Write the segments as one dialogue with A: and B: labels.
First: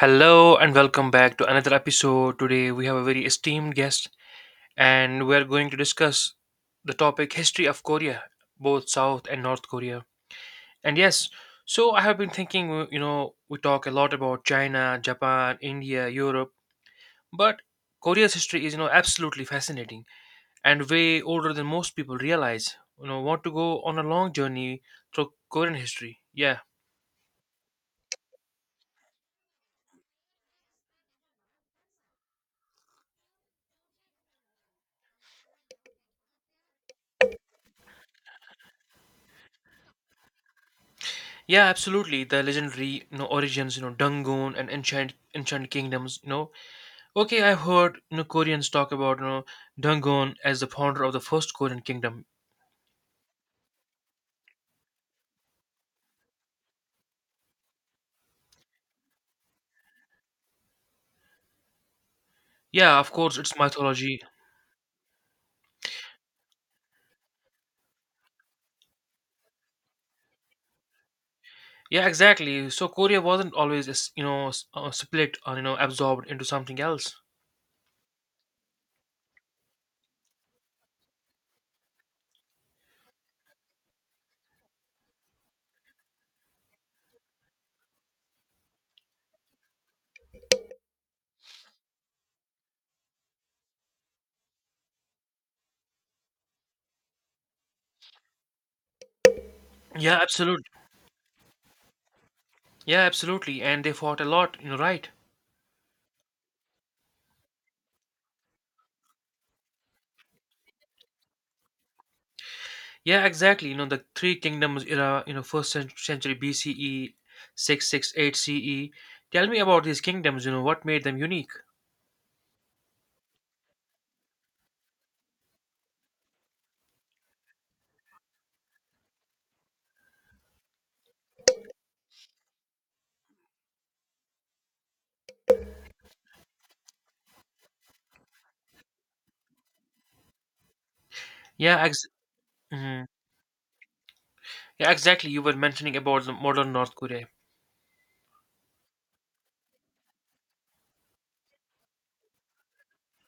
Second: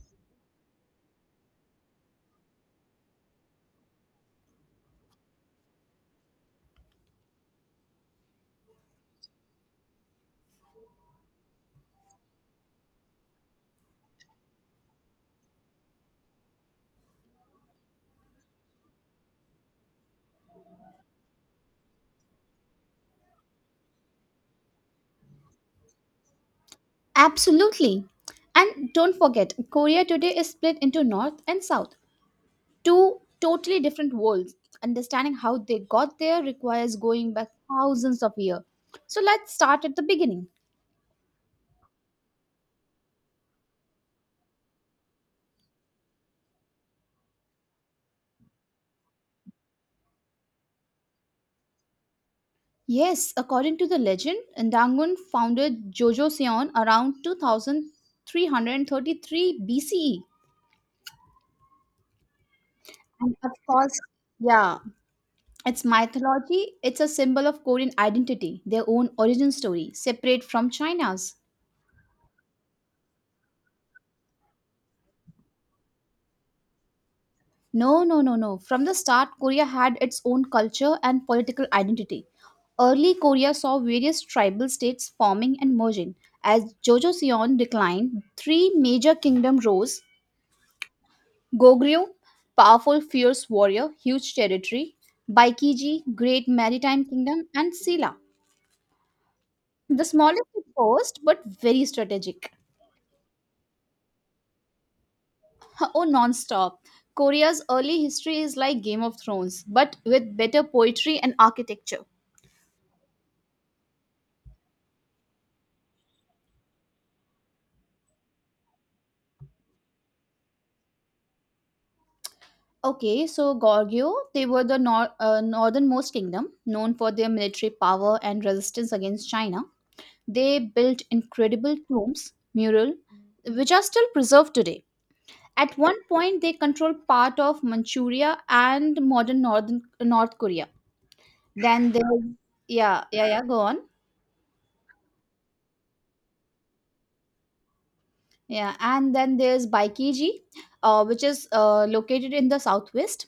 A: Hello and welcome back to another episode. Today we have a very esteemed guest and we're going to discuss the topic history of Korea, both South and North Korea. And yes, so I have been thinking, we talk a lot about China, Japan, India, Europe, but Korea's history is absolutely fascinating and way older than most people realize. Want to go on a long journey through Korean history. Yeah.
B: Absolutely. And don't forget, Korea today is split into North and South, two totally different worlds. Understanding how they got there requires going back thousands of years. So let's start at the beginning.
A: Yeah, absolutely. The legendary origins, Dungun and Enchant Kingdoms. Okay, I've heard Koreans talk about Dungun as the founder of the first Korean kingdom.
B: Yes, according to the legend, Dangun founded Joseon around 2333 BCE.
A: Yeah, of course,
B: And of
A: it's
B: course,
A: mythology.
B: yeah, it's mythology, it's a symbol of Korean identity, their own origin story, separate from China's.
A: Yeah, exactly. So Korea wasn't always, as, split or absorbed into something else.
B: No, no, no, no. From the start, Korea had its own culture and political identity. Early Korea saw various tribal states forming and merging. As Jojoseon declined, three major kingdoms rose: Goguryeo, powerful, fierce warrior, huge territory, Baekiji, great maritime kingdom, and Silla. The
A: Yeah,
B: smallest at
A: absolutely.
B: first, but very strategic.
A: Yeah, absolutely. And they fought a lot, right?
B: Oh, non stop. Korea's early history is like Game of Thrones, but with better poetry and architecture.
A: Yeah, exactly. The Three Kingdoms era, first century BCE, 668 CE. Tell me about these kingdoms, what made them unique?
B: Okay, so Goryeo, they were the northernmost kingdom, known for their military power and resistance against China. They built incredible tombs, mural, which are still preserved today. At one point, they controlled part of Manchuria and modern northern North Korea.
A: Yeah,
B: Then
A: ex-
B: there's Yeah,
A: Mhm.
B: yeah, yeah. Go on.
A: Yeah, exactly. You were mentioning about the modern North Korea.
B: Yeah, and then there's Baikiji, which is located in the southwest.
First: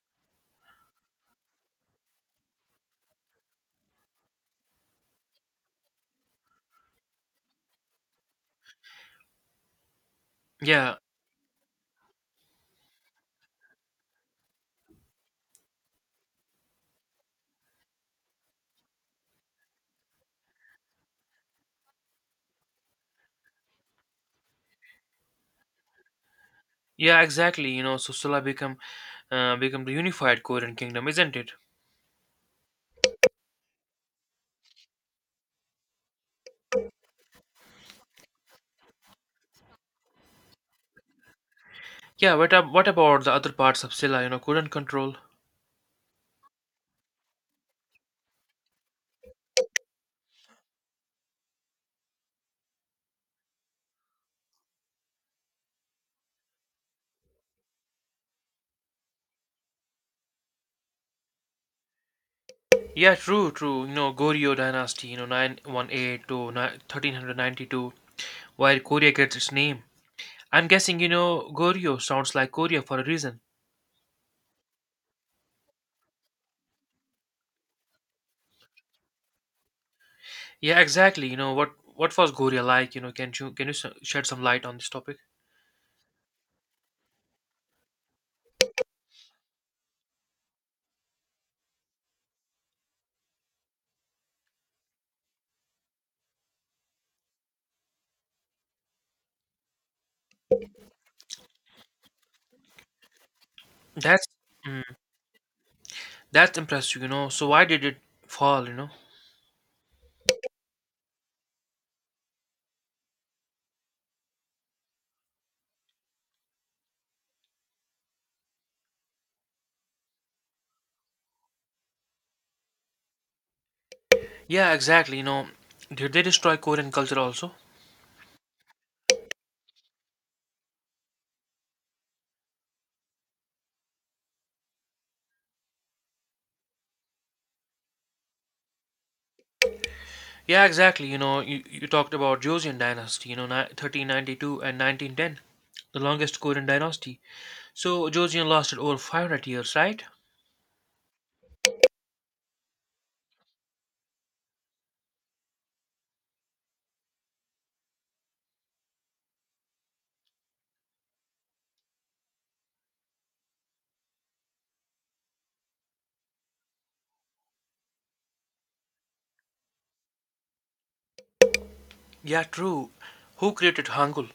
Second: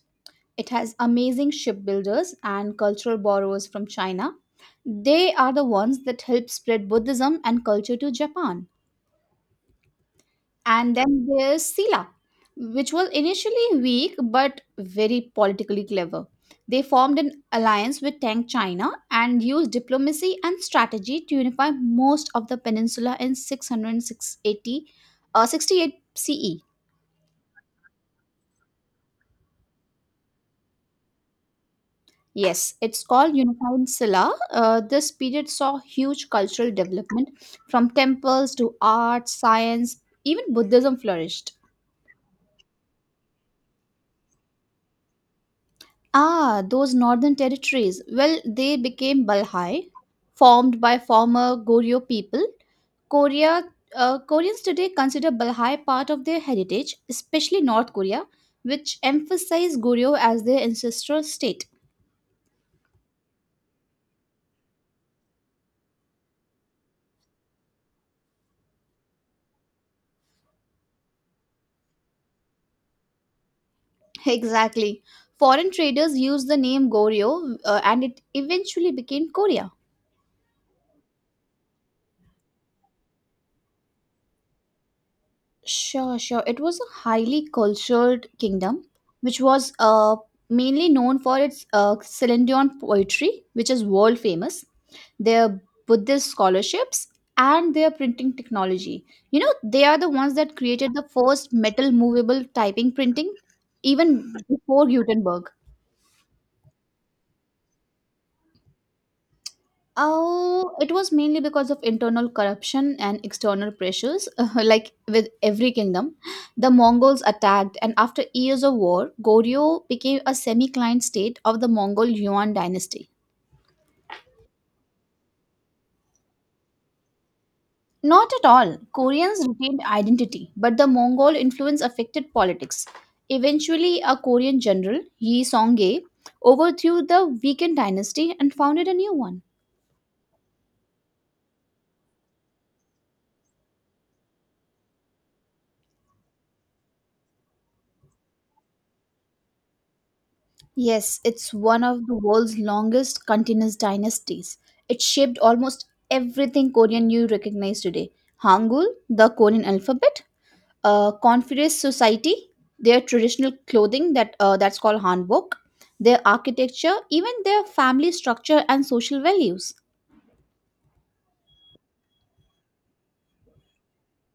B: It has amazing shipbuilders and cultural borrowers from China. They are the ones that helped spread Buddhism and culture to Japan.
A: Yeah,
B: And then there's Silla, which was initially weak but very politically clever. They formed an alliance with Tang China and used diplomacy and strategy to unify most of the peninsula in 668, 68 CE.
A: yeah, exactly. So Silla become the unified Korean kingdom, isn't it?
B: Yes, it's called Unified Silla. This period saw huge cultural development from temples to art, science, even Buddhism flourished.
A: Yeah, what about the other parts of Silla, couldn't control?
B: Ah, those northern territories. Well, they became Balhai, formed by former Goryeo people. Korea, Koreans today consider Balhai part of their heritage, especially North Korea, which emphasize Goryeo as their ancestral state.
A: Yeah, true, true. Goryeo dynasty, 918 to 1392, where Korea gets its name. I'm guessing Goryeo sounds like Korea for a reason.
B: Exactly. Foreign traders used the name Goryeo, and it eventually became Korea.
A: Yeah, exactly. What was Goryeo like? Can you shed some light on this topic?
B: Sure, sure. It was a highly cultured kingdom, which was mainly known for its Celine poetry, which is world famous, their Buddhist scholarships, and their printing technology. You know, they are the ones that created the first metal movable typing printing,
A: That's
B: even
A: mm,
B: before Gutenberg.
A: that's impressive. So why did it fall?
B: Oh, it was mainly because of internal corruption and external pressures. Like with every kingdom, the Mongols attacked, and after years of war, Goryeo became a semi client state of the Mongol Yuan dynasty.
A: Yeah, exactly. Did they destroy Korean culture also?
B: Not at all. Koreans retained identity, but the Mongol influence affected politics. Eventually, a Korean general, Yi Song-gae, overthrew the weakened dynasty and founded a new one.
A: Yeah, exactly. You talked about Joseon dynasty. 1392 and 1910, the longest Korean dynasty. So Joseon lasted over 500 years, right?
B: Yes, it's one of the world's longest continuous dynasties. It shaped almost everything Korean you recognize today. Hangul, the Korean alphabet, Confucius society, their traditional clothing that's called hanbok, their architecture, even their family structure and social values.
A: Yeah, true. Who created Hangul?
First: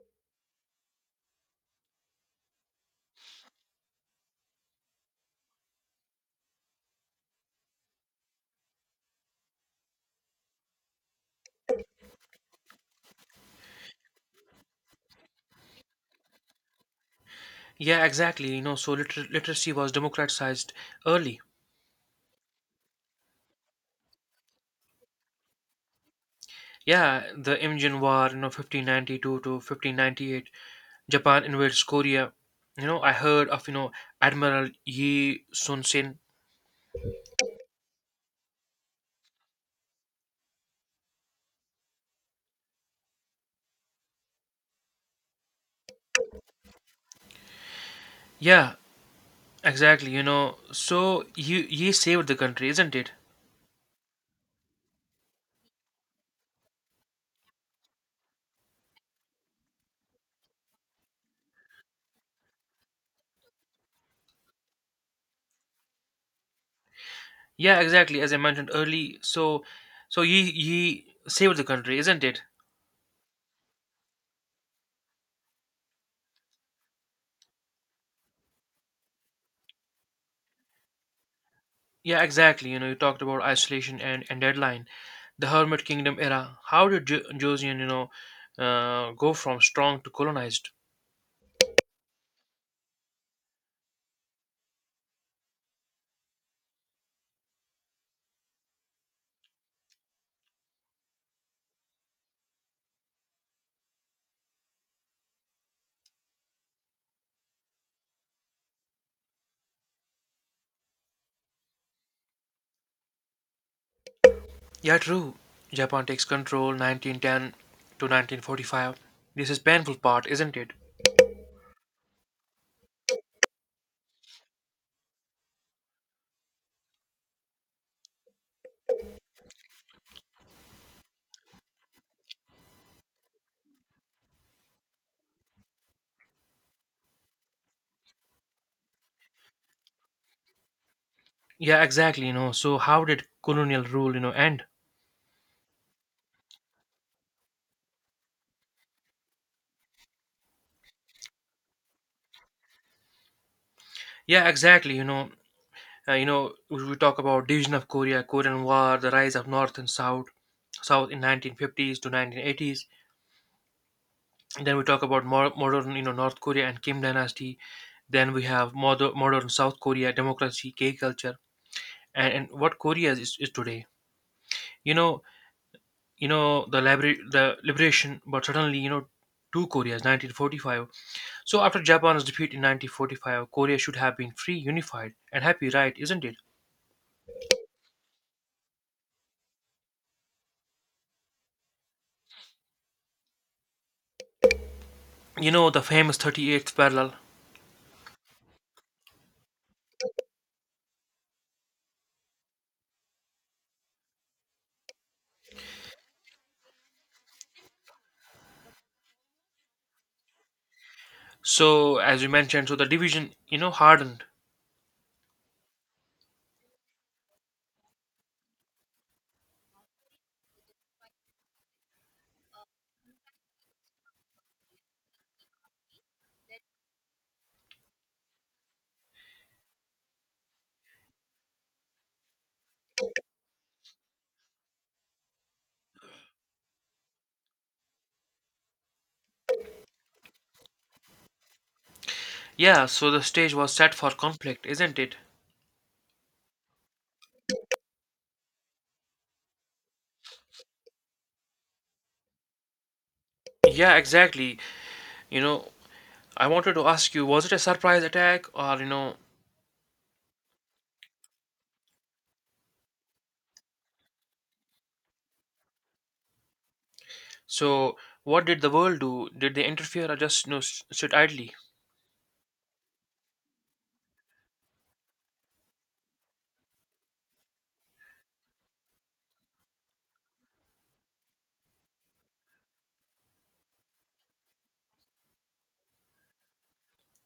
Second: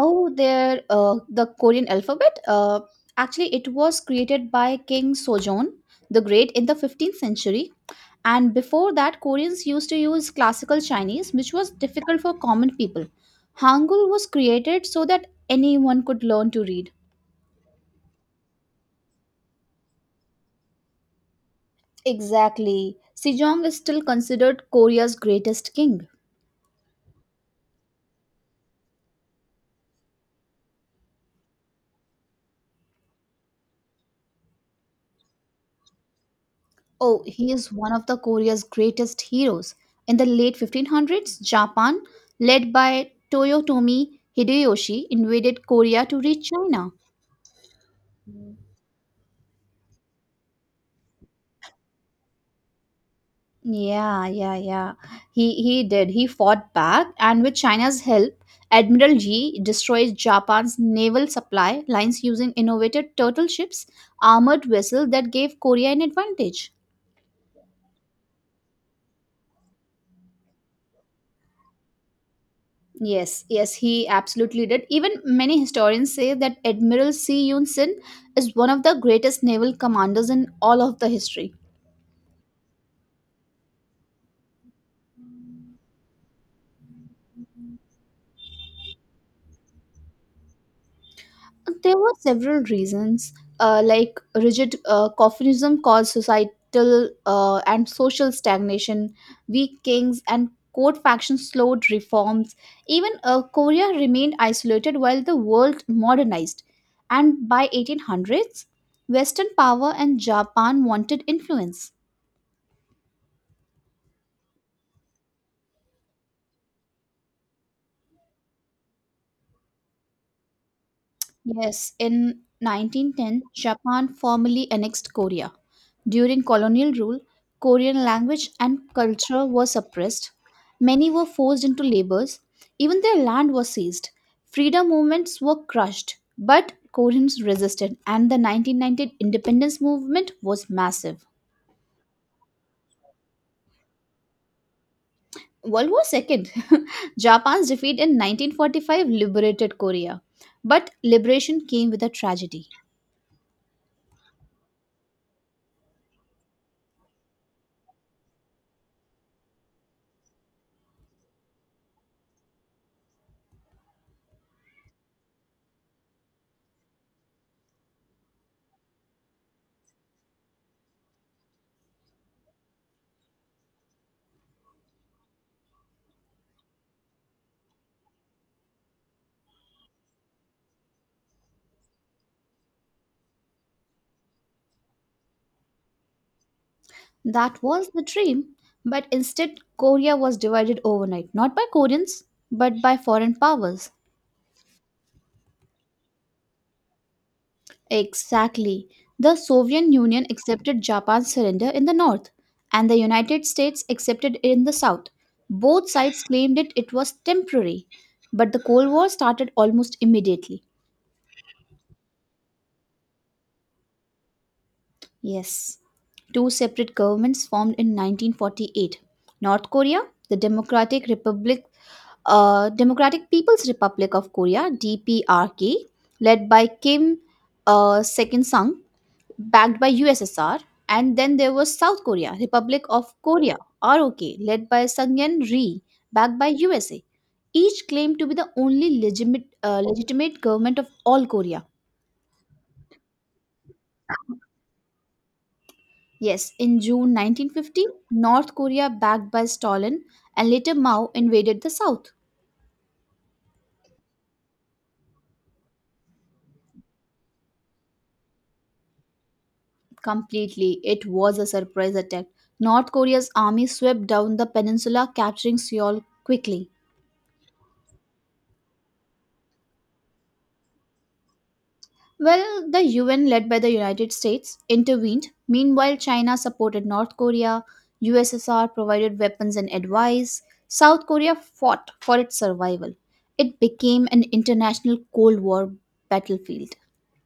B: Oh, the Korean alphabet. Actually, it was created by King Sejong the Great in the 15th century. And before that, Koreans used to use classical Chinese, which was difficult for common people. Hangul was created so that anyone could learn to read.
A: Yeah, exactly. So literacy was democratized early.
B: Exactly. Sejong is still considered Korea's greatest king.
A: Yeah, the Imjin War, 1592 to 1598, Japan invades Korea. I heard of, Admiral Yi Sun-sin.
B: Oh, he is one of the Korea's greatest heroes. In the late 1500s, Japan, led by Toyotomi Hideyoshi, invaded Korea to reach China.
A: Yeah, exactly. So Yi saved the country, isn't it?
B: Yeah, yeah, yeah. He did. He fought back, and with China's help, Admiral Yi destroyed Japan's naval supply lines using innovative turtle ships, armored vessels that gave Korea an advantage.
A: Yeah, exactly. As I mentioned early, so Yi saved the country, isn't it?
B: Yes, yes, he absolutely did. Even many historians say that Admiral See Yoon Sin is one of the greatest naval commanders in all of the history.
A: Yeah, exactly. You talked about isolation and deadline. The Hermit Kingdom era. How did Joseon, go from strong to colonized?
B: There were several reasons, like rigid Confucianism caused societal and social stagnation, weak kings and court factions slowed reforms. Even Korea remained isolated while the world modernized. And by 1800s, Western power and Japan wanted influence.
A: Yeah, true. Japan takes control 1910 to 1945. This is painful part, isn't it?
B: Yes, in 1910, Japan formally annexed Korea. During colonial rule, Korean language and culture were suppressed. Many were forced into labors. Even their land was seized. Freedom movements were crushed, but Koreans resisted, and the 1919 independence movement was massive.
A: Yeah, exactly. So how did colonial rule, end?
B: World War II. Japan's defeat in 1945 liberated Korea. But liberation came with a tragedy.
A: Yeah, exactly. We talk about division of Korea, Korean War, the rise of North and South, South in 1950s to 1980s. And then we talk about more modern, North Korea and Kim Dynasty. Then we have modern South Korea, democracy, gay culture. And what Korea is today. You know, the library, the liberation, but suddenly two Koreas, 1945. So after Japan's defeat in 1945, Korea should have been free, unified, and happy, right? Isn't it?
B: That was the dream, but instead, Korea was divided overnight, not by Koreans, but by foreign powers.
A: You know the famous 38th parallel.
B: Exactly. The Soviet Union accepted Japan's surrender in the north, and the United States accepted it in the south. Both sides claimed it, it was temporary, but the Cold War started almost immediately.
A: So as you mentioned, so the division, hardened.
B: Yes, two separate governments formed in 1948. North Korea, the Democratic Republic, Democratic People's Republic of Korea (DPRK), led by Kim, Sekin Sung, backed by USSR, and then there was South Korea, Republic of Korea (ROK), led by Sungyeon Ri, backed by USA. Each claimed to be the only legitimate government of all Korea.
A: Yeah, so the stage was set for conflict, isn't it?
B: Yes, in June 1950, North Korea, backed by Stalin and later Mao, invaded the South.
A: Yeah, exactly. You know, I wanted to ask you, was it a surprise attack or
B: Completely, it was a surprise attack. North Korea's army swept down the peninsula, capturing Seoul quickly.
A: so what did the world do? Did they interfere or just sit idly?
B: Well, the UN, led by the United States, intervened. Meanwhile, China supported North Korea. USSR provided weapons and advice. South Korea fought for its survival. It became an international Cold War battlefield.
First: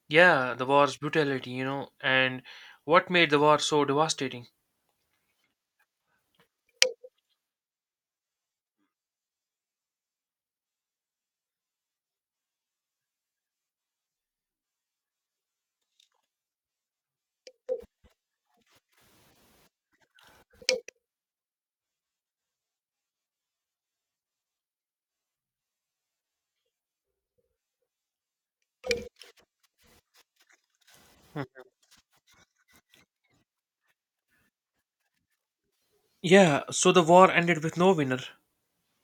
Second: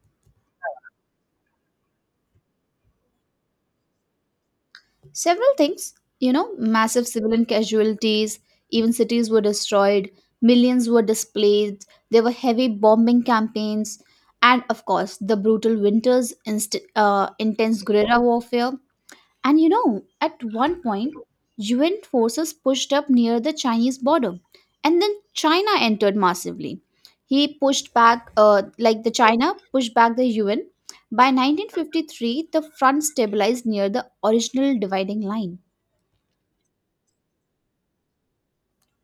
A: Yeah, the war's brutality, and what made the war so devastating?
B: Several things, you know, massive civilian casualties, even cities were destroyed, millions were displaced, there were heavy bombing campaigns, and of course, the brutal winters, intense guerrilla warfare, and you know, at one point, UN forces pushed up near the Chinese border, and then China entered massively. He pushed back, like the China pushed back the UN. By 1953, the front stabilized near the original dividing line.
A: Yeah, so the war ended with no winner.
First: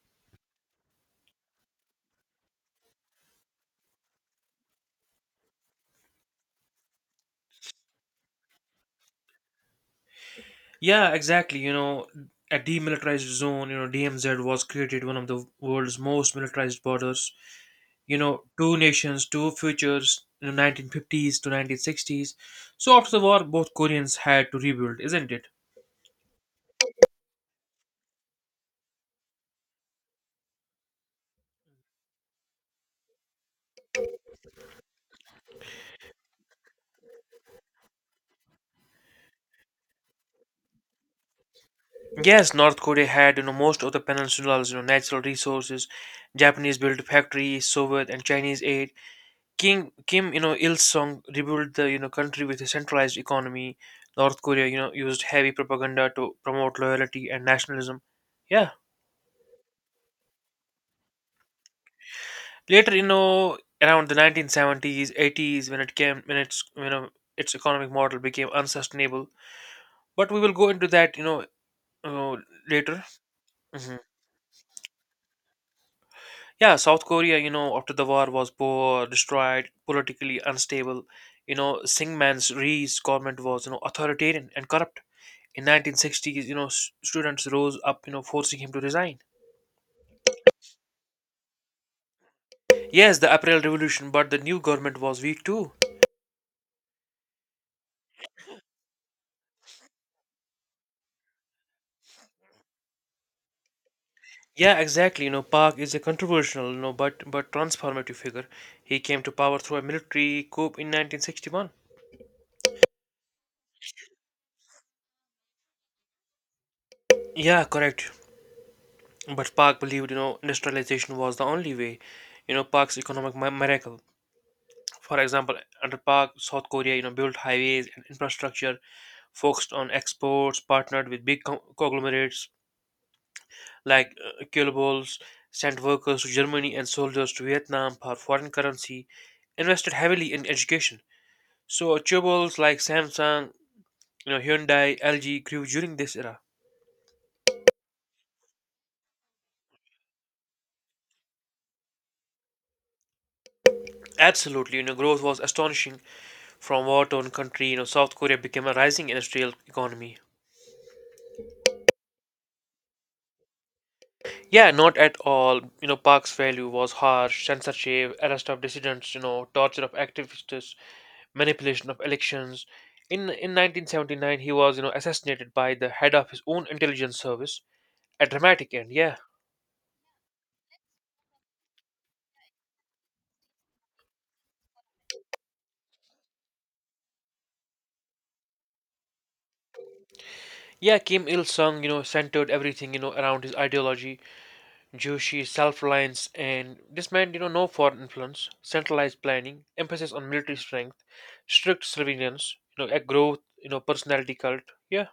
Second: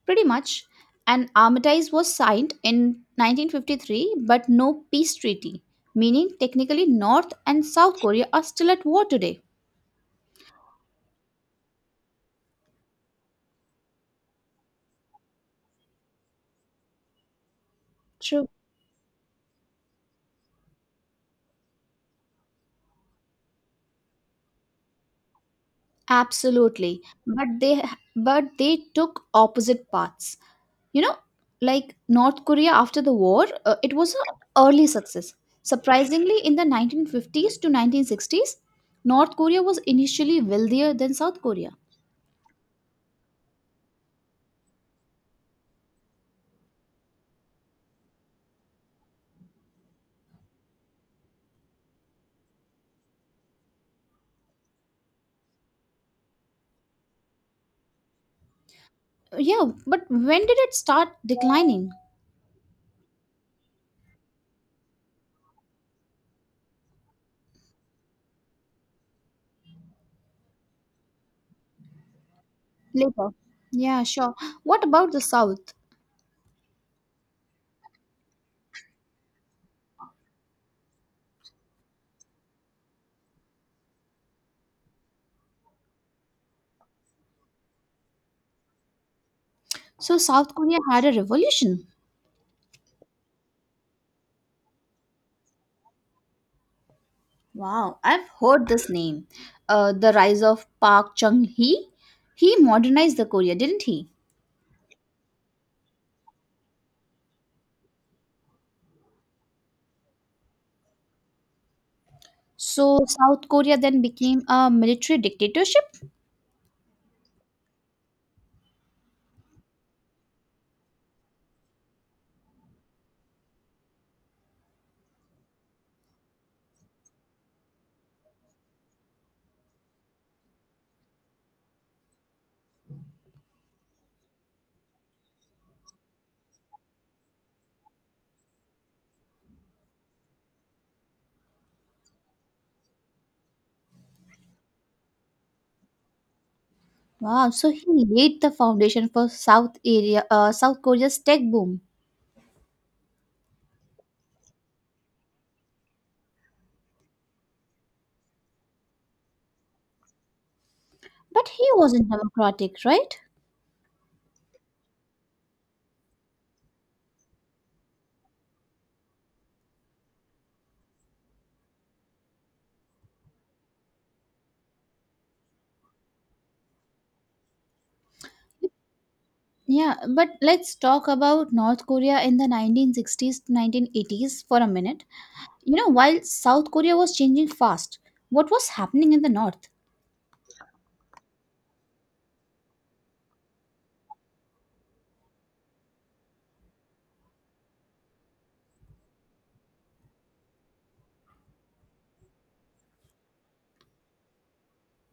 B: Pretty much, an armistice was signed in 1953, but no peace treaty, meaning technically North and South Korea are still at war today.
A: Yeah, exactly. A demilitarized zone, DMZ was created one of the world's most militarized borders. Two nations, two futures, 1950s to 1960s. So after the war, both Koreans had to rebuild, isn't it?
B: Absolutely. But they took opposite paths. You know, like North Korea after the war, it was an early success. Surprisingly, in the 1950s to 1960s, North Korea was initially wealthier than South Korea.
A: Yes, North Korea had, most of the peninsula's, natural resources. Japanese built factories, Soviet and Chinese aid. Kim Il Sung rebuilt the country with a centralized economy. North Korea used heavy propaganda to promote loyalty and nationalism. Yeah.
B: Yeah, but when did it start declining?
A: Later around the 1970s, 80s when it came when its its economic model became unsustainable. But we will go into that uh, later.
B: Later.
A: Hmm.
B: Yeah, sure. What about the South?
A: Yeah, South Korea after the war was poor, destroyed, politically unstable. Syngman Rhee's government was authoritarian and corrupt. In 1960s, students rose up, forcing him to resign.
B: So South Korea had a revolution.
A: Yes, the April Revolution, but the new government was weak too.
B: Wow, I've heard this name. The rise of Park Chung Hee. He modernized the Korea, didn't he?
A: Yeah, exactly. Park is a controversial, but transformative figure. He came to power through a military coup in 1961.
B: So South Korea then became a military dictatorship.
A: Yeah, correct. But Park believed, industrialization was the only way. Park's economic miracle. For example, under Park, South Korea, built highways and infrastructure, focused on exports, partnered with big conglomerates, like Kielbols sent workers to Germany and soldiers to Vietnam for foreign currency, invested heavily in education. So chewables like Samsung, Hyundai, LG grew during this era.
B: Wow, so he laid the foundation for South Korea's tech boom.
A: Absolutely, growth was astonishing from war-torn country. South Korea became a rising industrial economy.
B: But he wasn't democratic, right?
A: Yeah, not at all. Park's value was harsh, censorship, arrest of dissidents, torture of activists, manipulation of elections. In 1979, he was, assassinated by the head of his own intelligence service. A dramatic end, yeah.
B: Yeah, but let's talk about North Korea in the 1960s to 1980s for a minute. You know, while South Korea was changing fast, what was happening in the North?
A: Yeah, Kim Il Sung, centered everything, around his ideology, Juche, self reliance, and this meant, no foreign influence, centralized planning, emphasis on military strength, strict surveillance, a growth, personality cult. Yeah.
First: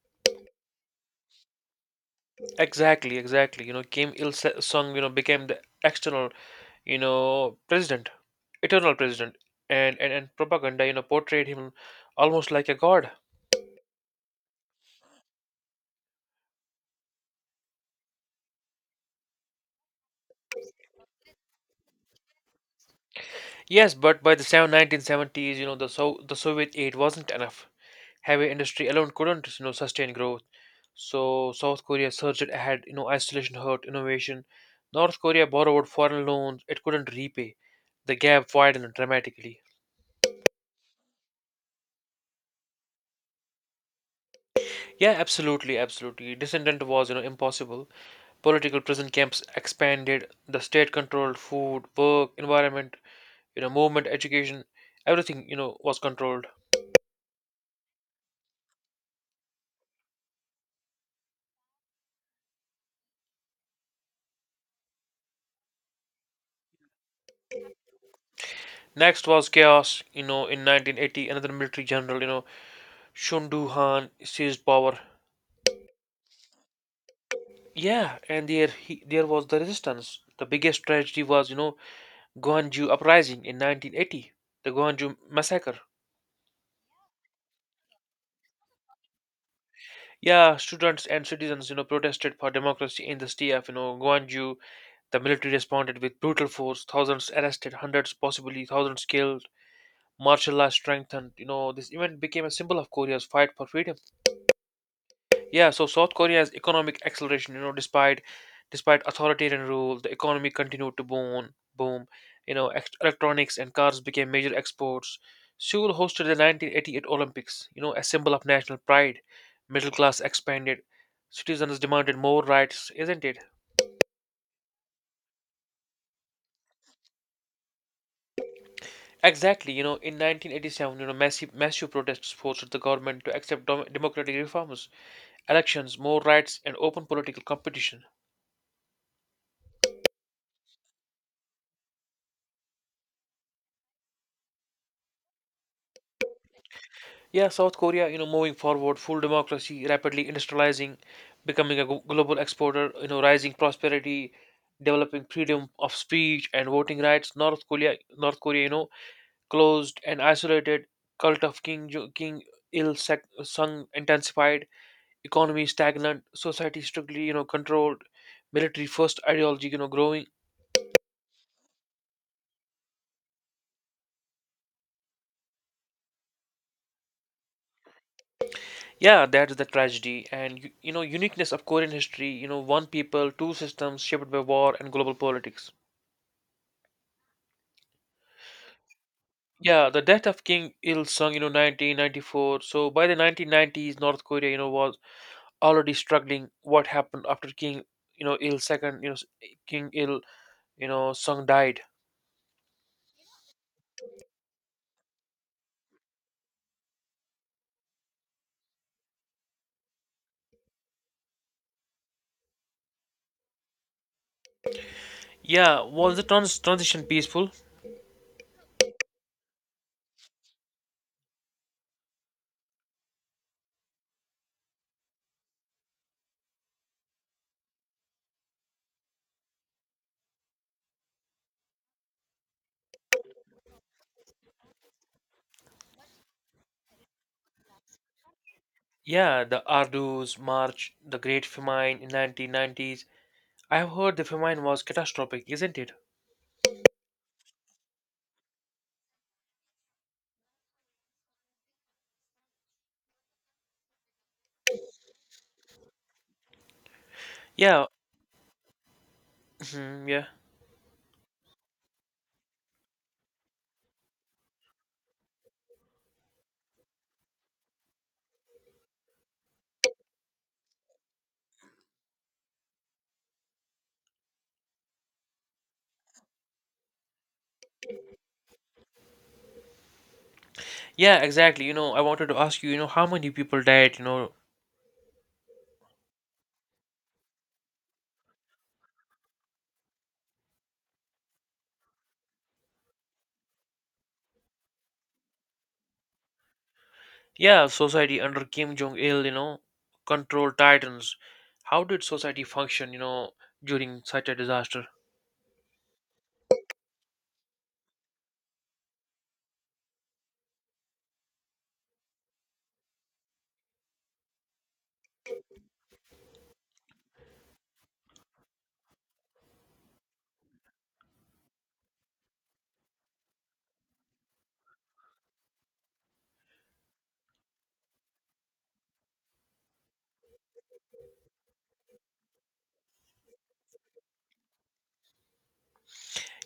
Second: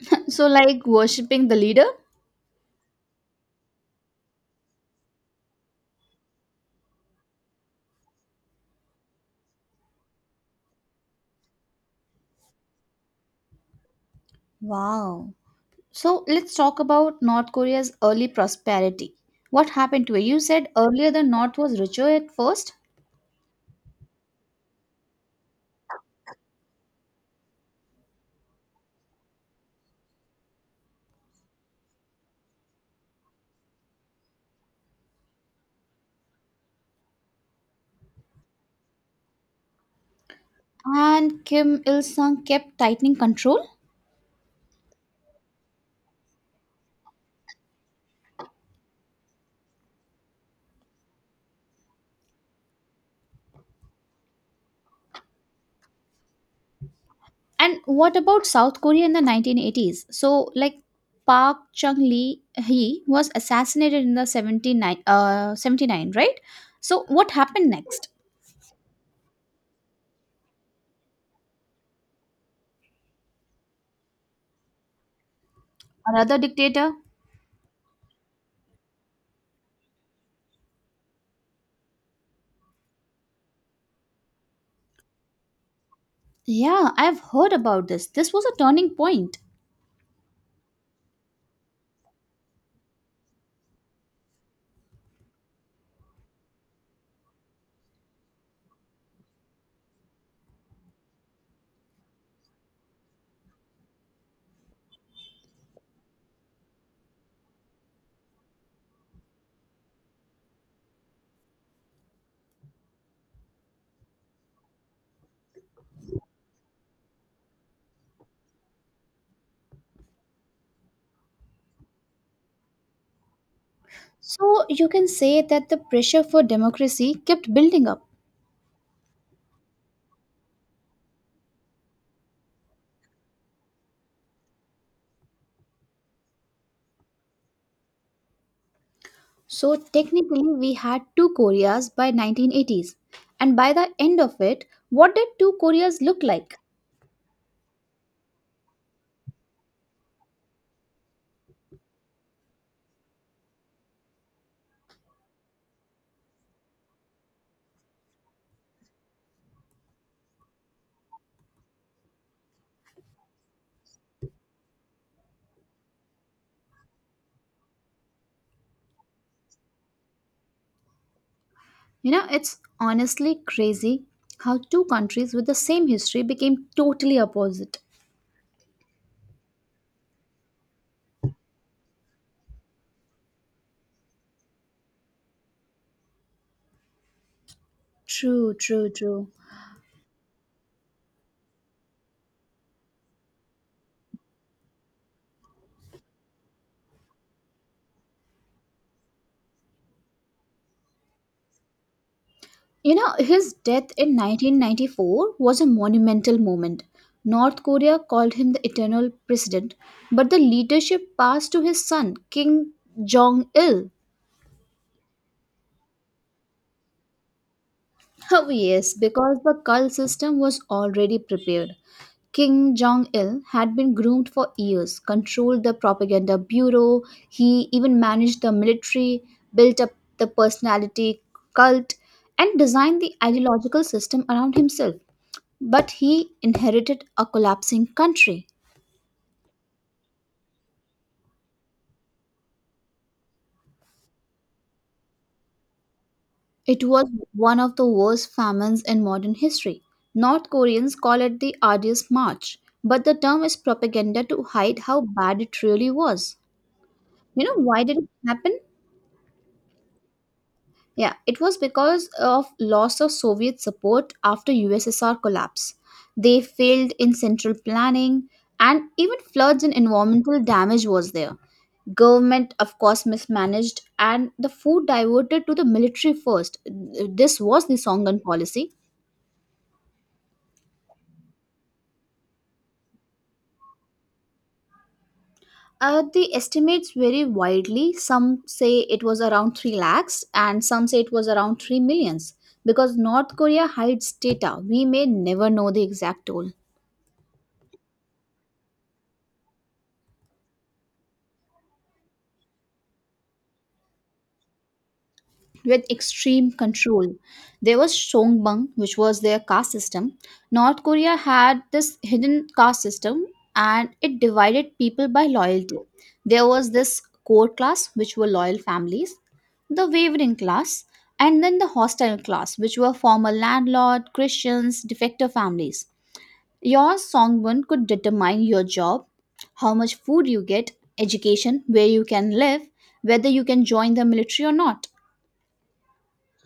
B: So, like worshipping the leader?
A: Exactly, exactly. Kim Il Sung, became the external, president, eternal president, and propaganda, portrayed him almost like a god.
B: Wow. So let's talk about North Korea's early prosperity. What happened to it? You said earlier the North was richer at first,
A: Yes, but by the 1970s, the so the Soviet aid wasn't enough. Heavy industry alone couldn't, sustain growth. So South Korea surged ahead. Isolation hurt innovation. North Korea borrowed foreign loans it couldn't repay. The gap widened dramatically.
B: and Kim Il sung kept tightening control.
A: Yeah, absolutely, absolutely. Descendant was, impossible. Political prison camps expanded, the state controlled food, work environment, movement, education, everything was controlled.
B: And what about South Korea in the 1980s? So, like Park Chung Lee, he was assassinated in the 79, 79, right? So, what happened next?
A: Next was chaos. In 1980, another military general, Shundu Han, seized power.
B: Another dictator?
A: Yeah, and there was the resistance. The biggest tragedy was Gwangju uprising in 1980, the Gwangju massacre.
B: Yeah, I've heard about this. This was a turning point.
A: Yeah, students and citizens protested for democracy in the state of Gwangju. The military responded with brutal force, thousands arrested, hundreds, possibly thousands killed. Martial law strengthened. This event became a symbol of Korea's fight for freedom. Yeah, so South Korea's economic acceleration, despite authoritarian rule, the economy continued to boom. Boom. Electronics and cars became major exports. Seoul hosted the 1988 Olympics. A symbol of national pride. Middle class expanded. Citizens demanded more rights, isn't it?
B: So you can say that the pressure for democracy kept building up.
A: Exactly, in 1987, massive, massive protests forced the government to accept democratic reforms, elections, more rights, and open political competition.
B: So technically, we had two Koreas by 1980s, and by the end of it, what did two Koreas look like?
A: Yeah, South Korea, moving forward, full democracy, rapidly industrializing, becoming a global exporter, rising prosperity, developing freedom of speech and voting rights. North Korea, closed and isolated, cult of King Il Sung intensified, economy stagnant, society strictly, controlled, military first ideology, growing.
B: You know, it's honestly crazy how two countries with the same history became totally opposite.
A: Yeah, that's the tragedy. And uniqueness of Korean history, one people, two systems shaped by war and global politics.
B: True, true, true.
A: Yeah, the death of King Il Sung, 1994. So by the 1990s, North Korea, was already struggling. What happened after King, Il second, King Il, Sung died.
B: You know, his death in 1994 was a monumental moment. North Korea called him the eternal president, but the leadership passed to his son, Kim Jong il.
A: Yeah, was the transition peaceful?
B: Oh, yes, because the cult system was already prepared. Kim Jong il had been groomed for years, controlled the propaganda bureau, he even managed the military, built up the personality cult, and designed the ideological system around himself. But he inherited a collapsing country.
A: Yeah, the Ardu's March, the Great Famine in 1990s. I have heard the famine was catastrophic, isn't it?
B: It was one of the worst famines in modern history. North Koreans call it the arduous march, but the term is propaganda to hide how bad it really was. You know why
A: Yeah,
B: did it happen?
A: mhm, yeah,
B: Yeah, it was because of loss of Soviet support after USSR collapse. They failed in central planning, and even floods and environmental damage was there. Government of course mismanaged and the food diverted to the military first. This was the Songan policy.
A: yeah, exactly. I wanted to ask you, how many people died?
B: The estimates vary widely. Some say it was around 3 lakhs and some say it was around 3 millions, because North Korea hides data. We may never know the exact toll.
A: Yeah, society under Kim Jong Il, control titans. How did society function? During such a disaster?
B: With extreme control. There was Songbang, which was their caste system. North Korea had this hidden caste system and it divided people by loyalty. There was this core class, which were loyal families, the wavering class, and then the hostile class, which were former landlord, Christians, defector families. Your Songbun could determine your job, how much food you get, education, where you can live, whether you can join the military or not.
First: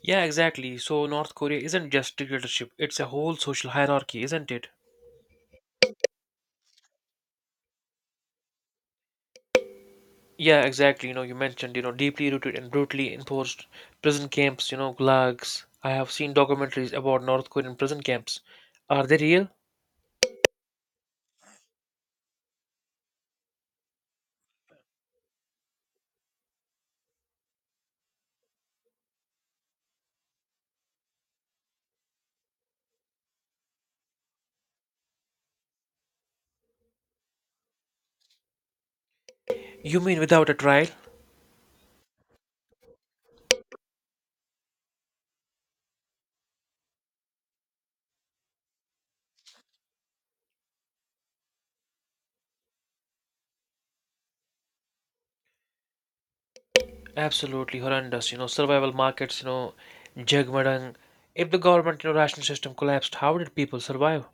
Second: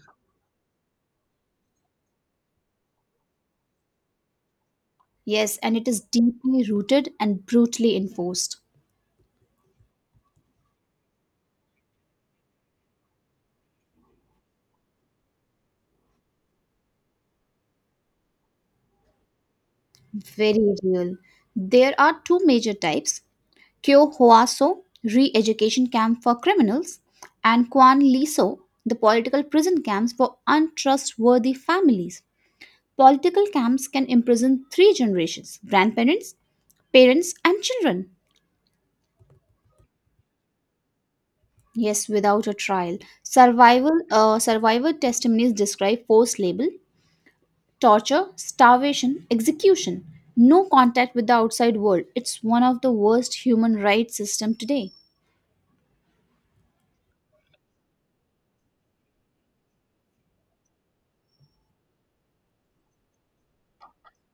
A: Yeah, exactly. So North Korea isn't just dictatorship; it's a whole social hierarchy, isn't it?
B: Yes, and it is deeply rooted and brutally enforced.
A: Yeah, exactly. You mentioned, deeply rooted and brutally enforced prison camps, gulags. I have seen documentaries about North Korean prison camps. Are they real?
B: Very real. There are two major types: Kyo Hoaso, re education camp for criminals, and Kwan Liso, the political prison camps for untrustworthy families. Political camps can imprison three generations, grandparents, parents, and children.
A: You mean without a trial?
B: Yes, without a trial. Survivor testimonies describe forced labor, torture, starvation, execution, no contact with the outside world. It's one of the worst human rights system today.
A: Absolutely horrendous. Survival markets, jagmadang. If the government, ration system collapsed, how did people survive?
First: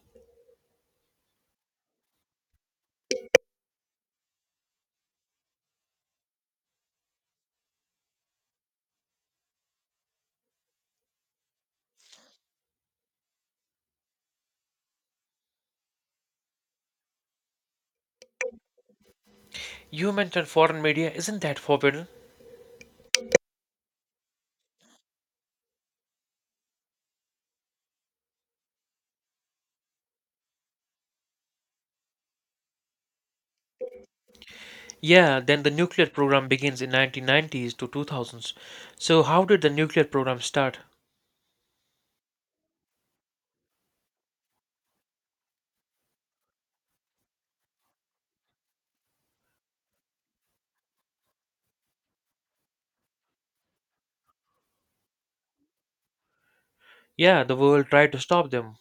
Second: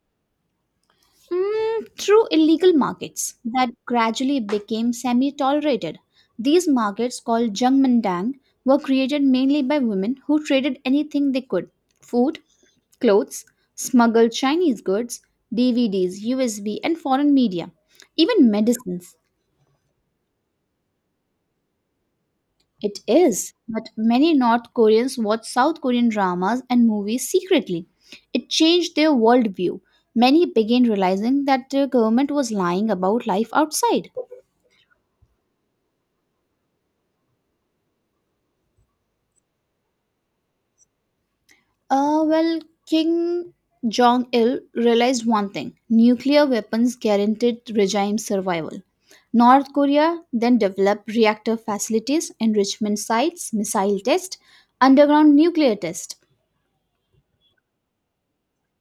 B: Mm, through illegal markets that gradually became semi-tolerated. These markets called Jungmandang were created mainly by women who traded anything they could. Food, clothes, smuggled Chinese goods, DVDs, USB, and foreign media, even medicines.
A: You mentioned foreign media. Isn't that forbidden?
B: It is, but many North Koreans watch South Korean dramas and movies secretly. It changed their worldview. Many began realizing that their government was lying about life outside.
A: Yeah, then the nuclear program begins in 1990s to 2000s. So how did the nuclear program start?
B: Uh, well, King Jong il realized one thing, nuclear weapons guaranteed regime survival. North Korea then developed reactor facilities, enrichment sites, missile tests, underground nuclear tests.
A: Yeah, the world tried to stop them.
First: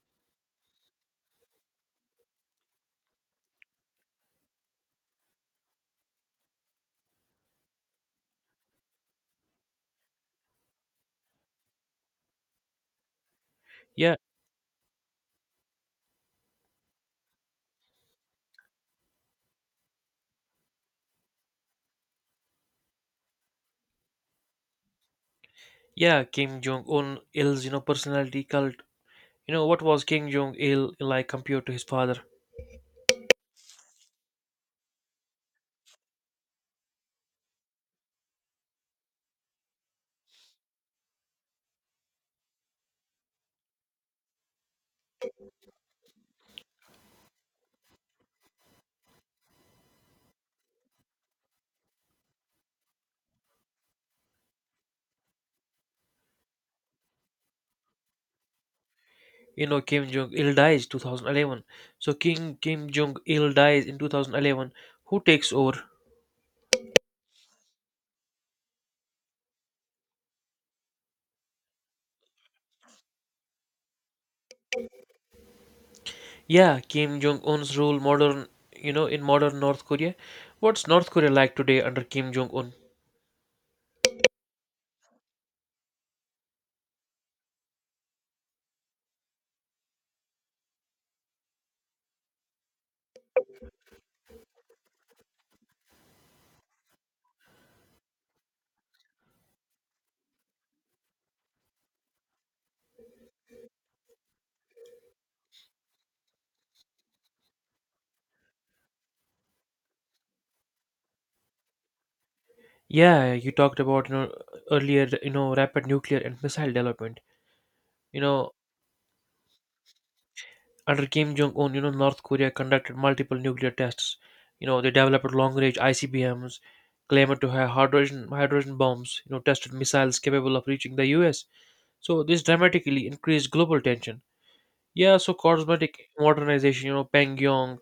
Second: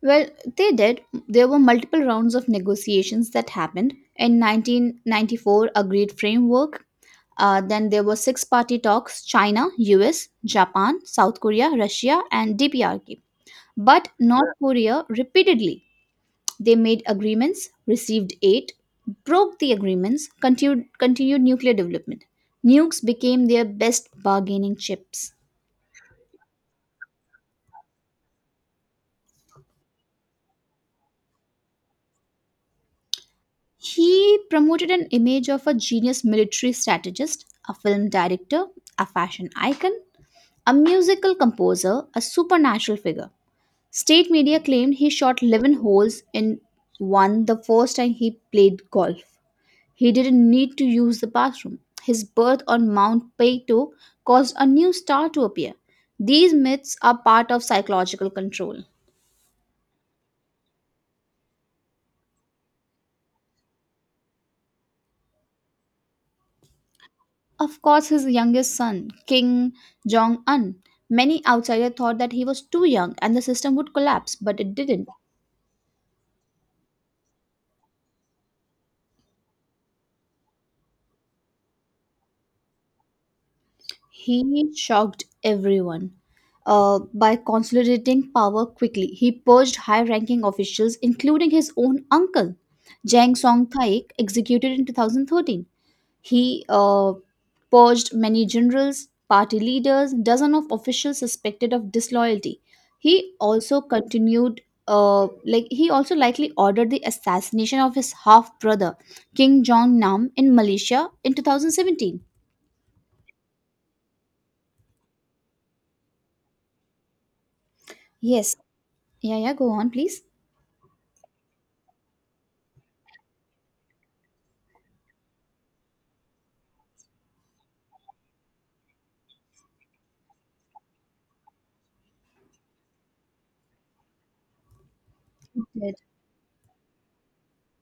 B: Well, they did. There were multiple rounds of negotiations that happened. In 1994, agreed framework. Then there were six party talks, China, US, Japan, South Korea, Russia, and DPRK. But
A: Yeah.
B: North, yeah, Korea repeatedly, they made agreements, received aid, broke the agreements, continued nuclear development. Nukes became their best bargaining chips.
A: Yeah, Kim Jong Un Il's personality cult. You know what was Kim Jong Il like compared to his father?
B: He promoted an image of a genius military strategist, a film director, a fashion icon, a musical composer, a supernatural figure. State media claimed he shot 11 holes in one the first time he played golf. He didn't need to use the bathroom. His birth on Mount Peyto caused a new star to appear. These myths are part of psychological control.
A: You know Kim Jong Il dies 2011. So King Kim Jong Il dies in 2011. Who takes over?
B: Of course, his youngest son, King Jong un, many outsiders thought that he was too young and the system would collapse, but it didn't.
A: Yeah, Kim Jong Un's rule modern in modern North Korea. What's North Korea like today under Kim Jong Un?
B: He shocked everyone. By consolidating power quickly, he purged high ranking officials, including his own uncle, Jang Song Thaik, executed in 2013. He purged many generals, party leaders, dozens of officials suspected of disloyalty. He also likely ordered the assassination of his half brother, King Jong Nam, in Malaysia in 2017.
A: Yeah, you talked about earlier rapid nuclear and missile development. You know
B: Yes. Yeah, yeah. Go on, please.
A: Under Kim Jong Un, you know, North Korea conducted multiple nuclear tests. You know, they developed long-range ICBMs, claimed to have hydrogen bombs. You know, tested missiles capable of reaching the U.S. So this dramatically increased global tension. Yeah, so
B: Good.
A: cosmetic modernization. You know, Pyongyang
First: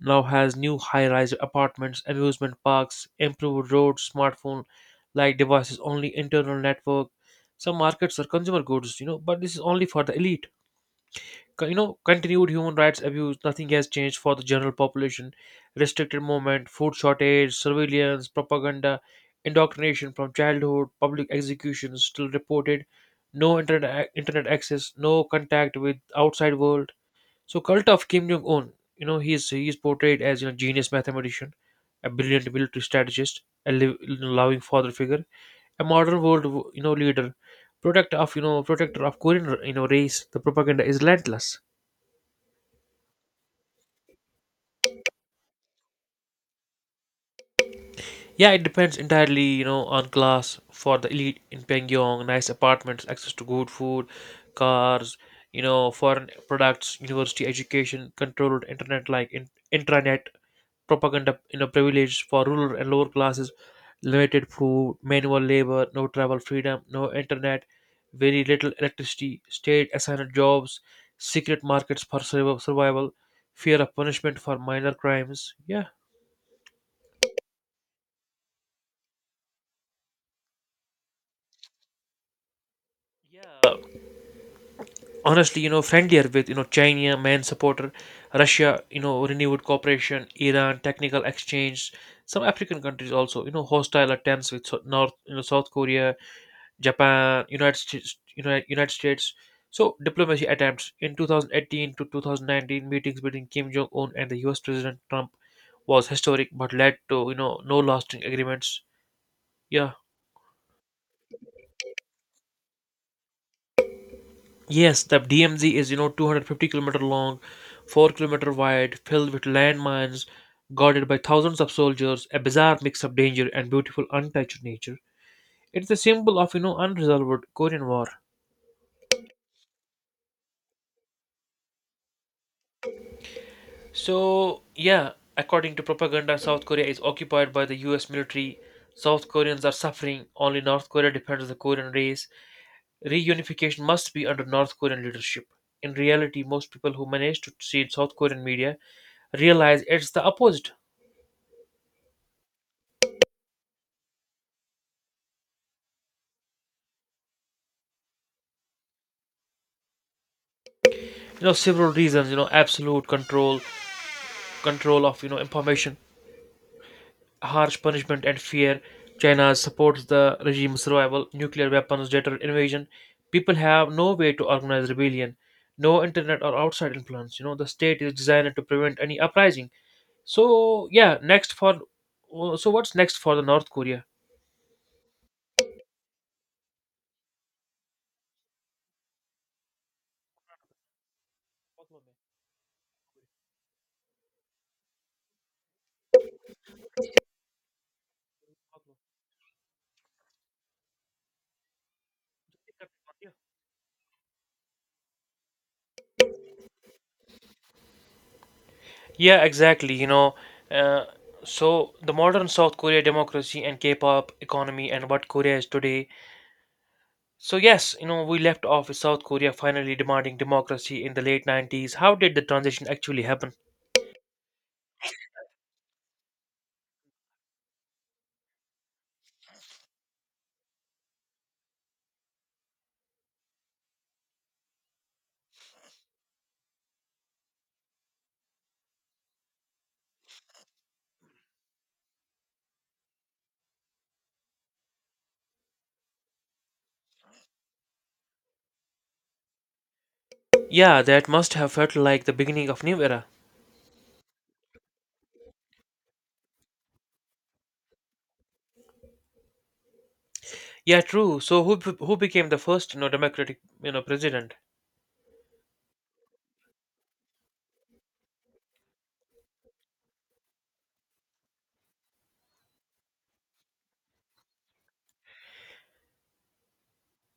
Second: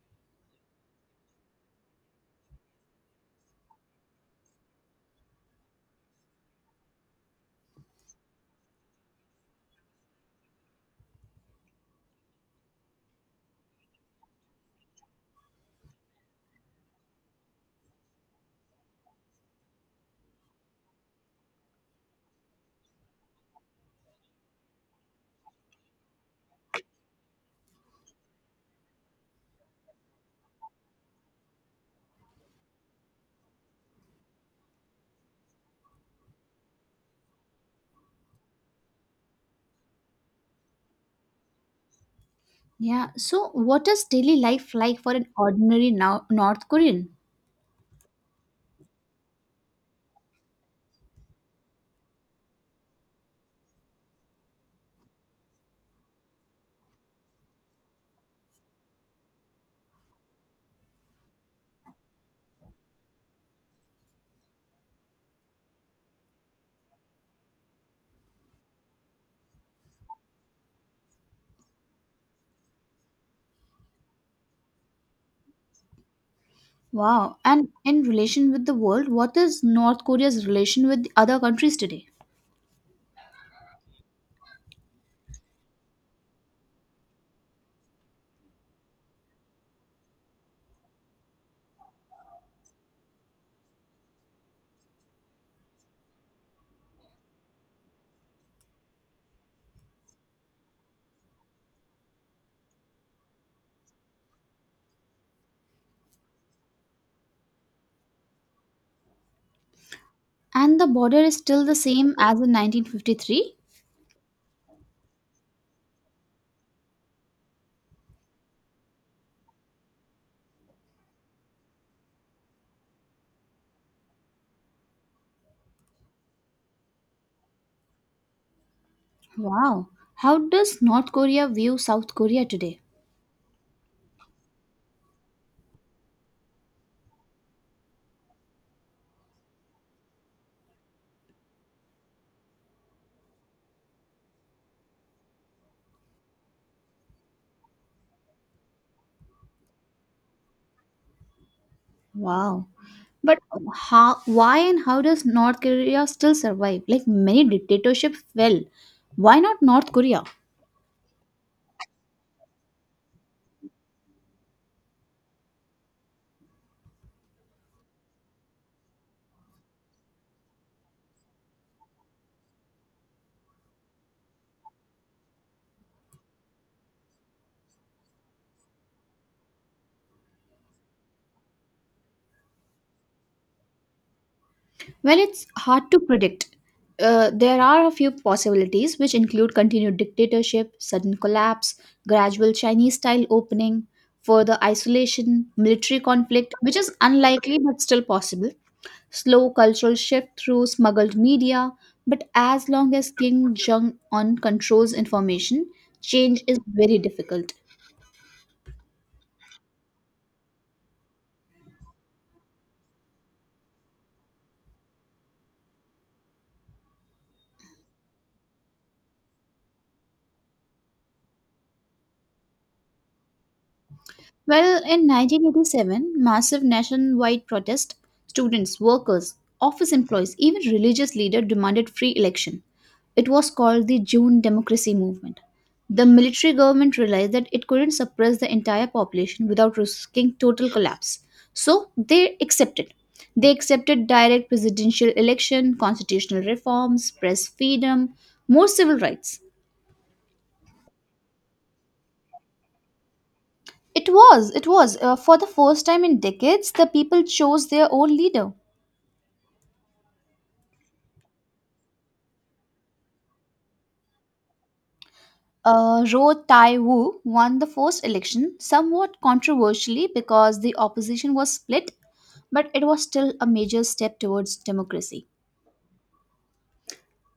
A: now has new high-rise apartments, amusement parks, improved roads, smartphone-like devices, only internal network. Some markets are consumer goods. You know, but this is only for the elite. Co- continued human rights abuse, nothing has changed for the general population: restricted movement, food shortage, surveillance, propaganda, indoctrination from childhood, public executions still reported, no internet access, no contact with outside world. So cult of Kim Jong Un. He is he is portrayed as, genius mathematician, a brilliant military strategist, loving father figure, a modern world, leader, protector of Korean, race. The propaganda is relentless.
B: Yeah. So, what is daily life like for an ordinary now North Korean?
A: Yeah, it depends entirely, you know, on class. For the elite in Pyongyang, nice apartments, access to good food, cars, you know, foreign products, university education, controlled internet like intranet, propaganda, you know, privilege. For rural and lower classes, limited food, manual labor, no travel freedom, no internet, very little electricity, state assigned jobs, secret markets for survival, fear of punishment for minor crimes. Yeah.
B: Wow. And in relation with the world, what is North Korea's relation with the other countries today?
A: Honestly, you know, friendlier with, you know, China, main supporter, Russia, you know, renewed cooperation, Iran, technical exchange, some African countries also, you know. Hostile attempts with North, you know, South Korea, Japan, United States, United States. So diplomacy attempts in 2018 to 2019, meetings between Kim Jong Un and the U.S. President Trump was historic, but led to, you know, no lasting agreements. Yeah.
B: And the border is still the same as in 1953?
A: Yes, the DMZ is, you know, 250-kilometer long, 4-kilometer wide, filled with landmines, guarded by thousands of soldiers, a bizarre mix of danger and beautiful untouched nature. It's the symbol of, you know, unresolved Korean War.
B: Wow. How does North Korea view South Korea today?
A: So, yeah, according to propaganda, South Korea is occupied by the US military. South Koreans are suffering. Only North Korea defends the Korean race. Reunification must be under North Korean leadership. In reality, most people who manage to see South Korean media realize it's the opposite.
B: Wow. But how, why and how does North Korea still survive? Like many dictatorships fell. Why not North Korea?
A: You know, several reasons: absolute control, control of, information, harsh punishment and fear. China supports the regime's survival. Nuclear weapons deter invasion. People have no way to organize rebellion, no internet or outside influence. The state is designed to prevent any uprising. so yeah next for so what's next for the North Korea?
B: Well, it's hard to predict. There are a few possibilities, which include continued dictatorship, sudden collapse, gradual Chinese style opening, further isolation, military conflict, which is unlikely but still possible, slow cultural shift through smuggled media, but as long as King Jong un controls information, change is very difficult.
A: Yeah, exactly. Uh, so the modern South Korea, democracy and K-pop economy, and what Korea is today. So yes, you know, we left off with South Korea finally demanding democracy in the late 90s. How did the transition actually happen?
B: Well, in 1987, massive nationwide protest, students, workers, office employees, even religious leaders demanded free election. It was called the June Democracy Movement. The military government realized that it couldn't suppress the entire population without risking total collapse. So they accepted. They accepted direct presidential election, constitutional reforms, press freedom, more civil rights.
A: Yeah, that must have felt like the beginning of new era.
B: It was. For the first time in decades, the people chose their own leader.
A: Yeah, true. So who became the first, you know, democratic, you know, president?
B: Ro Tai Wu won the first election somewhat controversially because the opposition was split, but it was still a major step towards democracy.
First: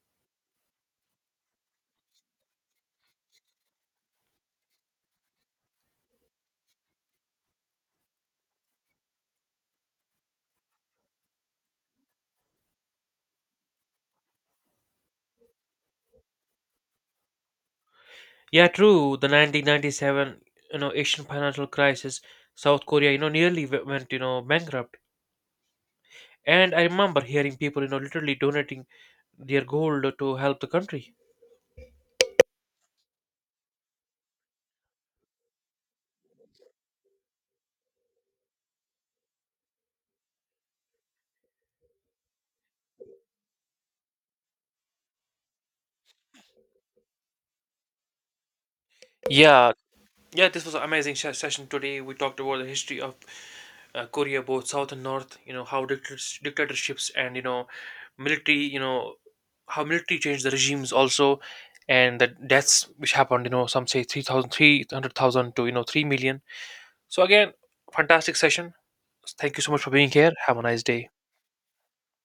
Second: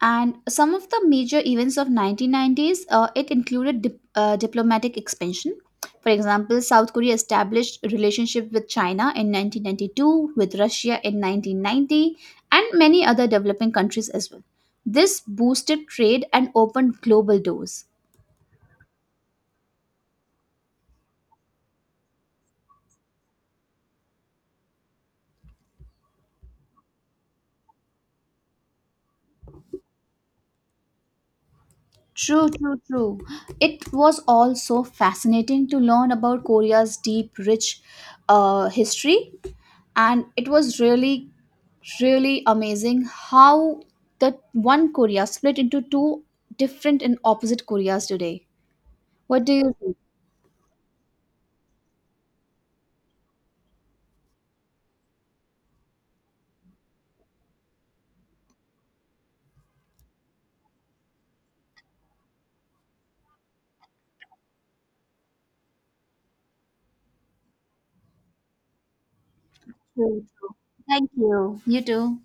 B: And some of the major events of 1990s, it included diplomatic expansion. For example, South Korea established a relationship with China in 1992, with Russia in 1990, and many other developing countries as well. This boosted trade and opened global doors.
A: Yeah, true. The 1997, you know, Asian financial crisis, South Korea, you know, nearly went, you know, bankrupt. And I remember hearing people, you know, literally donating their gold to help the country.
B: True, true, true. It was also fascinating to learn about Korea's deep, rich, history, and it was really, really amazing how that one Korea split into two different and opposite Koreas today. What do
A: Yeah.
B: you think?
A: Yeah, this was an amazing session today. We talked about the history of Korea, both South and North. You know how dictatorships, and you know military. How military changed the regimes also, and the deaths which happened. You know some say 3,000, 300,000 to you know 3 million. So again, fantastic session. Thank you so much for being
B: True,
A: here.
B: true.
A: Have a nice day.
B: Thank you. You too.